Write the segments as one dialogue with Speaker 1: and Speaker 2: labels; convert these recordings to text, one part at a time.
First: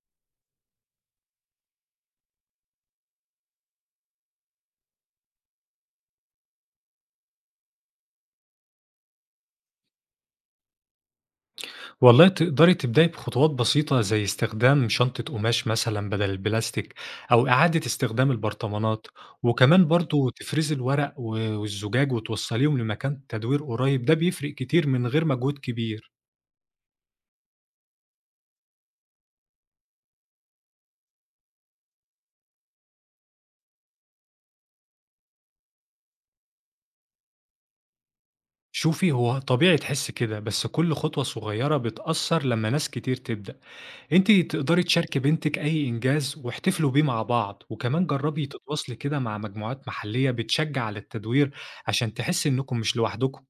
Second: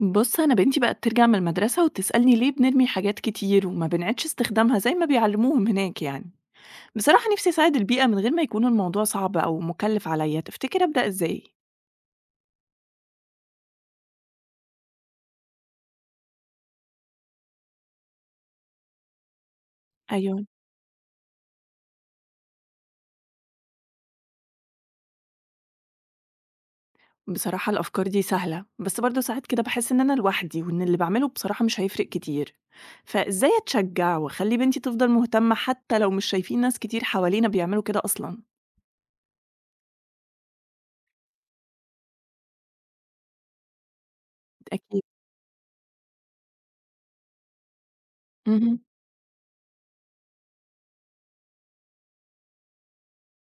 Speaker 1: بص، أنا بنتي بقت ترجع من المدرسة وتسألني ليه بنرمي حاجات كتير وما بنعيدش استخدامها زي ما بيعلموهم هناك يعني. بصراحة نفسي أساعد البيئة من غير ما يكون الموضوع صعب أو مكلف عليا. تفتكر أبدأ إزاي؟
Speaker 2: والله تقدري تبدأي بخطوات بسيطة زي استخدام شنطة قماش مثلا بدل البلاستيك. أو إعادة استخدام البرطمانات. وكمان برضو
Speaker 1: أيوة.
Speaker 2: تفرزي الورق والزجاج وتوصليهم لمكان تدوير قريب، ده بيفرق كتير من غير مجهود كبير.
Speaker 1: بصراحة الأفكار دي سهلة، بس برضه ساعات كده بحس إن أنا لوحدي وإن اللي بعمله بصراحة مش هيفرق كتير. فإزاي أتشجع وأخلي بنتي تفضل مهتمة حتى لو مش شايفين ناس كتير حوالينا بيعملوا كده أصلا؟
Speaker 2: شوفي هو طبيعي تحس كده، بس كل خطوة صغيرة بتأثر لما ناس كتير تبدأ. انت تقدري
Speaker 1: أكيد
Speaker 2: تشاركي بنتك أي إنجاز واحتفلوا بيه مع بعض، وكمان جربي
Speaker 1: مهم.
Speaker 2: تتواصلي كده مع مجموعات محلية بتشجع على التدوير، عشان تحسي إنكم مش لوحدكم.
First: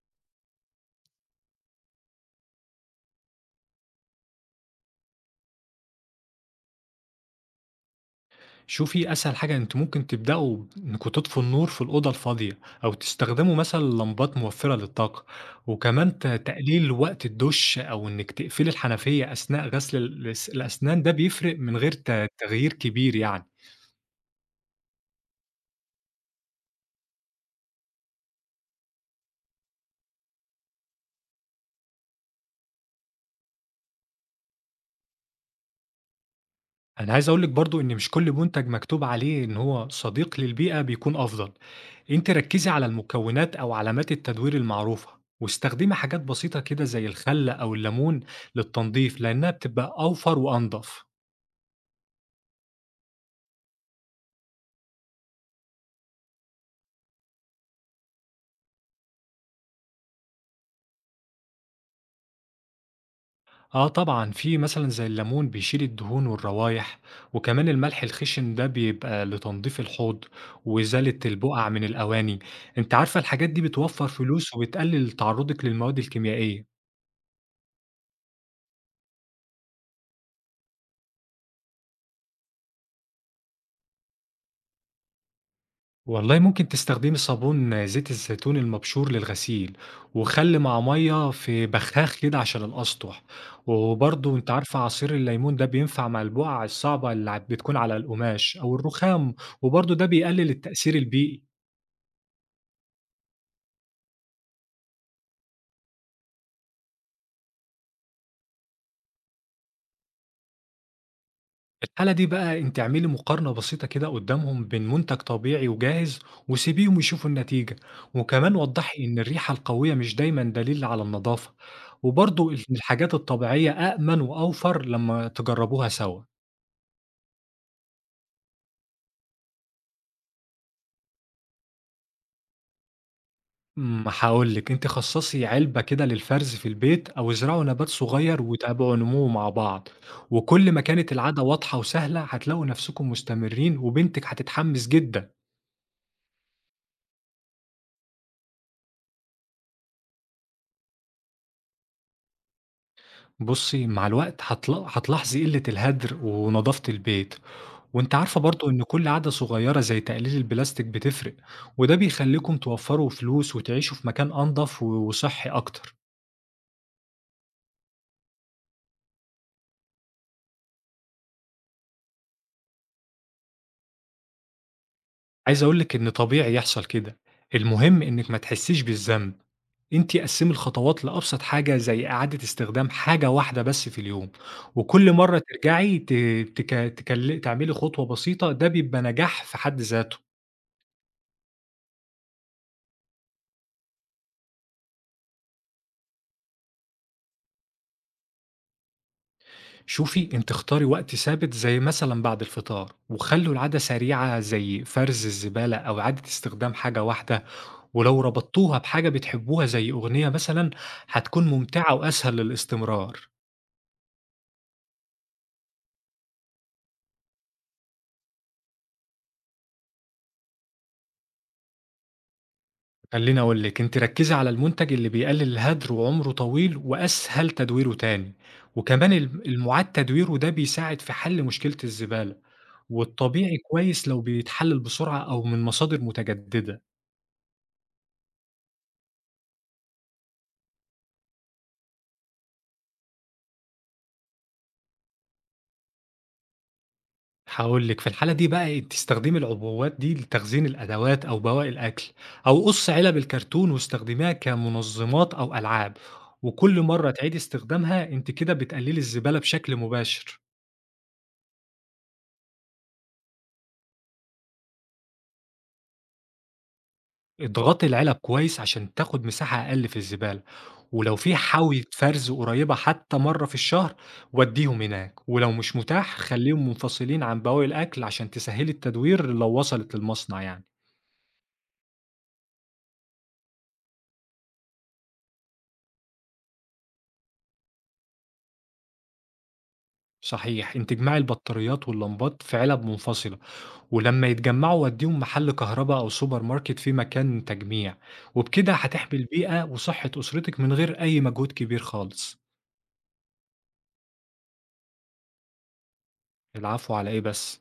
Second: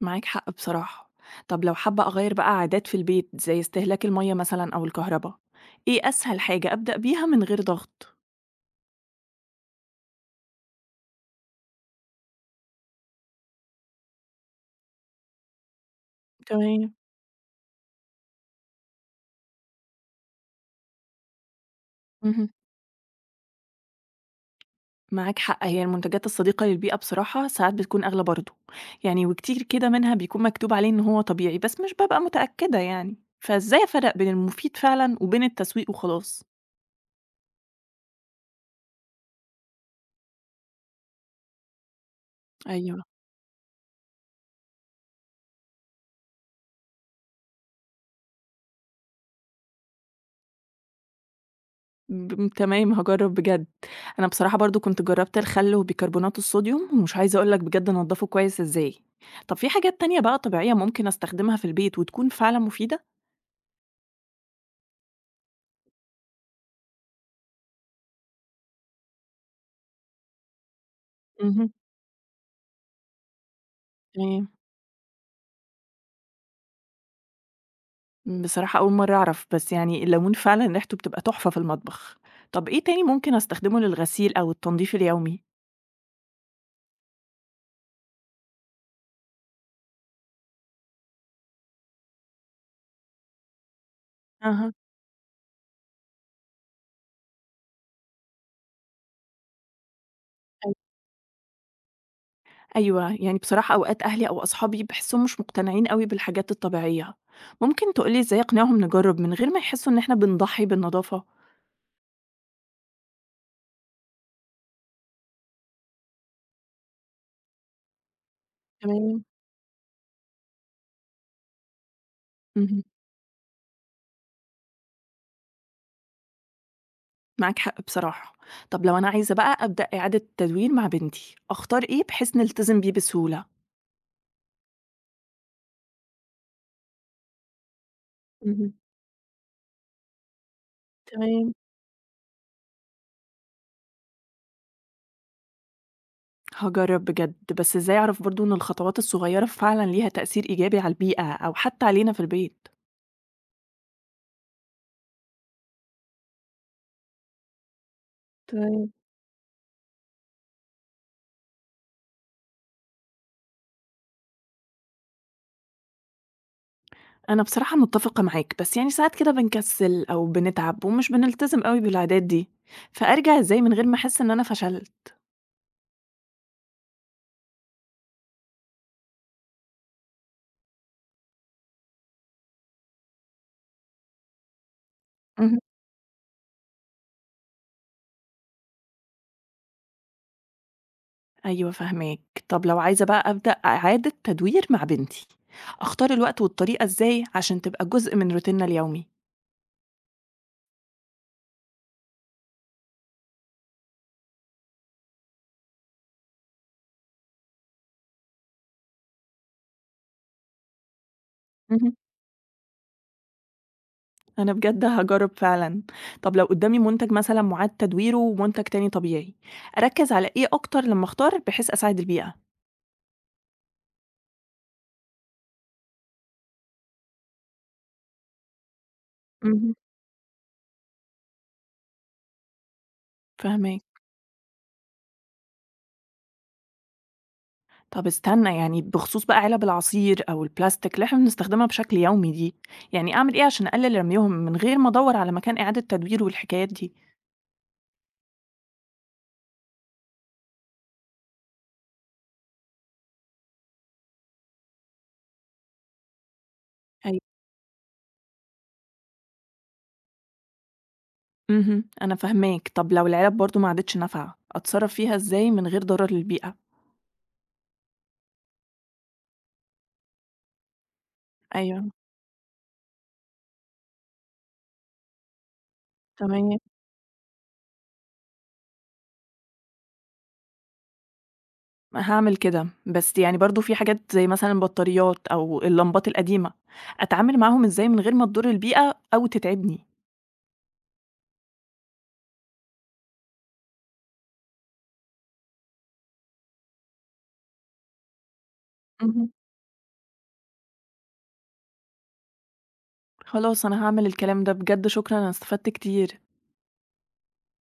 Speaker 1: معاك حق بصراحة. طب لو حابة أغير بقى عادات في البيت زي استهلاك المية مثلا أو الكهرباء، إيه أسهل حاجة أبدأ بيها من غير ضغط؟
Speaker 2: شوفي أسهل حاجة أنتوا ممكن تبدأوا إنكوا تطفوا النور في الأوضة الفاضية، أو تستخدموا مثلا لمبات موفرة للطاقة. وكمان تقليل
Speaker 1: تمام
Speaker 2: وقت الدش، أو إنك تقفلي الحنفية أثناء غسل الأسنان، ده بيفرق من غير
Speaker 1: مهم.
Speaker 2: تغيير كبير يعني.
Speaker 1: معاك حق. هي المنتجات الصديقة للبيئة بصراحة ساعات بتكون أغلى برضه يعني، وكتير كده منها بيكون مكتوب عليه إن هو طبيعي بس مش ببقى متأكدة يعني. فإزاي أفرق بين المفيد فعلا وبين التسويق وخلاص؟
Speaker 2: أنا عايز أقولك برضو إن مش كل منتج مكتوب عليه إن هو صديق للبيئة بيكون أفضل. أنت ركزي على
Speaker 1: أيوه.
Speaker 2: المكونات أو علامات التدوير المعروفة، واستخدمي حاجات بسيطة كده زي الخل أو الليمون للتنظيف، لأنها بتبقى أوفر وأنضف.
Speaker 1: تمام، هاجرّب بجد. أنا بصراحة برضه كنت جرّبت الخل وبيكربونات الصوديوم، ومش عايزة أقول لك بجد انضّفه كويس إزاي. طب في حاجات تانية بقى طبيعية ممكن أستخدمها في البيت وتكون فعلًا مفيدة؟
Speaker 2: آه طبعًا، في مثلًا زي الليمون بيشيل الدهون والروايح، وكمان الملح الخشن ده بيبقى لتنضيف الحوض وإزالة البقع
Speaker 1: اهم.
Speaker 2: من الأواني، أنتِ عارفة الحاجات دي بتوفّر
Speaker 1: تمام.
Speaker 2: فلوس وبتقلل تعرضِك للمواد الكيميائية.
Speaker 1: بصراحة أول مرّة أعرف، بس يعني الليمون فعلًا ريحته بتبقى تحفة في المطبخ. طب إيه تاني ممكن أستخدمه للغسيل أو التنضيف اليومي؟
Speaker 2: والله ممكن تستخدمي صابون زيت الزيتون المبشور للغسيل، وخل مع مَيّة في بخاخ كده عشان الأسطح، وبرضه أنتِ
Speaker 1: أها.
Speaker 2: عارفة عصير الليمون ده بينفع مع البقع الصعبة اللي بتكون على القماش أو الرخام، وبرضه ده بيقلل
Speaker 1: أي
Speaker 2: التأثير البيئي.
Speaker 1: أيوه. يعني بصراحة أوقات أهلي أو أصحابي باحسّهم مش مقتنعين أوي بالحاجات الطبيعية. ممكن تقول لي إزاي أقنعهم نجرّب من غير ما يحسّوا إن إحنا بنضحّي بالنضافة؟
Speaker 2: في الحالة دي بقى انت اعملي مقارنة بسيطة كده قدامهم بين منتج طبيعي وجاهز، وسيبيهم يشوفوا النتيجة. وكمان وضحي ان
Speaker 1: تمام،
Speaker 2: الريحة القوية مش دايما دليل على النظافة، وبرضو ان
Speaker 1: اهم،
Speaker 2: الحاجات الطبيعية أأمن وأوفر لما تجربوها سوا.
Speaker 1: معاك حق بصراحة. طب لو أنا عايزة بقى أبدأ إعادة تدوير مع بنتي، أختار إيه بحيث نلتزم بيه بسهولة؟
Speaker 2: ما هقولك انت خصصي علبة كده للفرز في البيت، او ازرعوا نبات صغير
Speaker 1: اهم.
Speaker 2: وتابعوا نموه مع بعض. وكل ما كانت العادة
Speaker 1: تمام،
Speaker 2: واضحة وسهلة هتلاقوا نفسكم مستمرين وبنتك هتتحمس جدا.
Speaker 1: هاجرب بجد، بس إزاي أعرف برضه إن الخطوات الصغيرة فعلًا ليها تأثير إيجابي على البيئة أو حتى علينا في البيت؟
Speaker 2: بُصّي، مع الوقت هتلاحظي قِلّة الهدر ونضافة البيت، وأنتِ عارفة برضه إن
Speaker 1: تمام.
Speaker 2: كل عادة صغيّرة زي تقليل البلاستيك بتفرق، وده بيخلّيكم توفّروا فلوس وتعيشوا في مكان أنضف وصحّي أكتر.
Speaker 1: أنا بصراحة متفقة معاك، بس يعني ساعات كده بنكسل أو بنتعب ومش بنلتزم أوي بالعادات دي، فأرجع إزاي من غير ما أحس إن أنا فشلت؟
Speaker 2: عايز أقول لِك إن طبيعي يحصل كده، المهم إنِّك ما تحسّيش بالذنب، أنتِ قسّمي الخطوات لأبسط حاجة زي إعادة استخدام حاجة واحدة بس في اليوم، وكل مرّة ترجعي ت تك تكل تعملي خطوة بسيطة، ده بيبقى نجاح في حد ذاته.
Speaker 1: أيوه فاهماك. طب لو عايزة بقى أبدأ إعادة تدوير مع بنتي، أختار الوقت والطريقة إزاي عشان تبقى جزء من روتيننا اليومي؟
Speaker 2: شوفي انت اختاري وقت ثابت زي مثلا بعد الفطار، وخلوا العادة سريعة زي فرز الزبالة أو عادة استخدام حاجة واحدة. ولو ربطتوها بحاجة بتحبوها زي أغنية مثلا، هتكون ممتعة
Speaker 1: مهم.
Speaker 2: وأسهل للاستمرار.
Speaker 1: أنا بجد هاجرب فعلًا. طب لو قدامي منتج مثلًا مُعاد تدويره ومنتج تاني طبيعي، أركّز على إيه أكتر لمّا أختار بحيث أساعد البيئة؟
Speaker 2: خليني أقولك انت ركزي على المنتج اللي بيقلل الهدر وعمره طويل وأسهل تدويره تاني، وكمان
Speaker 1: مهم.
Speaker 2: المعاد تدويره ده بيساعد في حل مشكلة الزبالة. والطبيعي
Speaker 1: فاهماك.
Speaker 2: كويس لو بيتحلل بسرعة أو من مصادر متجددة.
Speaker 1: طب استنى يعني، بخصوص بقى علب العصير أو البلاستيك اللي إحنا بنستخدمها بشكل يومي دي، يعني أعمل إيه عشان أقلل رميهم من غير ما أدوّر على مكان إعادة تدوير والحكايات دي؟
Speaker 2: هاقول لِك، في الحالة دي بقى إيه، تستخدمي العبوات دي لتخزين الأدوات أو بواقي الأكل، أو قُصّي علب الكرتون واستخدميها كمنظمات أو ألعاب، وكل مرّة تعيدي استخدامها أنتِ كده بتقللي الزبالة بشكل مباشر.
Speaker 1: اهم، أنا فاهماك. طب لو العلب برضه ما عادتش نافعة، أتصرّف فيها إزاي من غير ضرر للبيئة؟
Speaker 2: اضغطي العلب كويس عشان تاخد مساحة أقل في الزبالة، ولو في حاوية
Speaker 1: أيوه،
Speaker 2: فرز قريبة حتى مرّة في الشهر ودّيهم هناك، ولو مش متاح
Speaker 1: تمام،
Speaker 2: خلّيهم منفصلين عن بواقي الأكل عشان تسهّلي التدوير لو وصلت للمصنع يعني.
Speaker 1: هاعمل كده، بس يعني برضه في حاجات زي مثلًا البطاريات أو اللمبات القديمة، أتعامل معاهم إزاي من غير ما تضر البيئة أو تتعبني؟
Speaker 2: صحيح، أنتِ اجمعي البطاريات واللمبات في علب منفصلة، ولمّا يتجمعوا ودّيهم محل كهربا أو سوبر ماركت فيه مكان تجميع، وبكده هتحمي
Speaker 1: اهم،
Speaker 2: البيئة وصحة أسرتك من غير أي مجهود كبير خالص.
Speaker 1: خلاص أنا هاعمل الكلام ده، بجد شكرًا أنا استفدت كتير.
Speaker 2: العفو على إيه بس.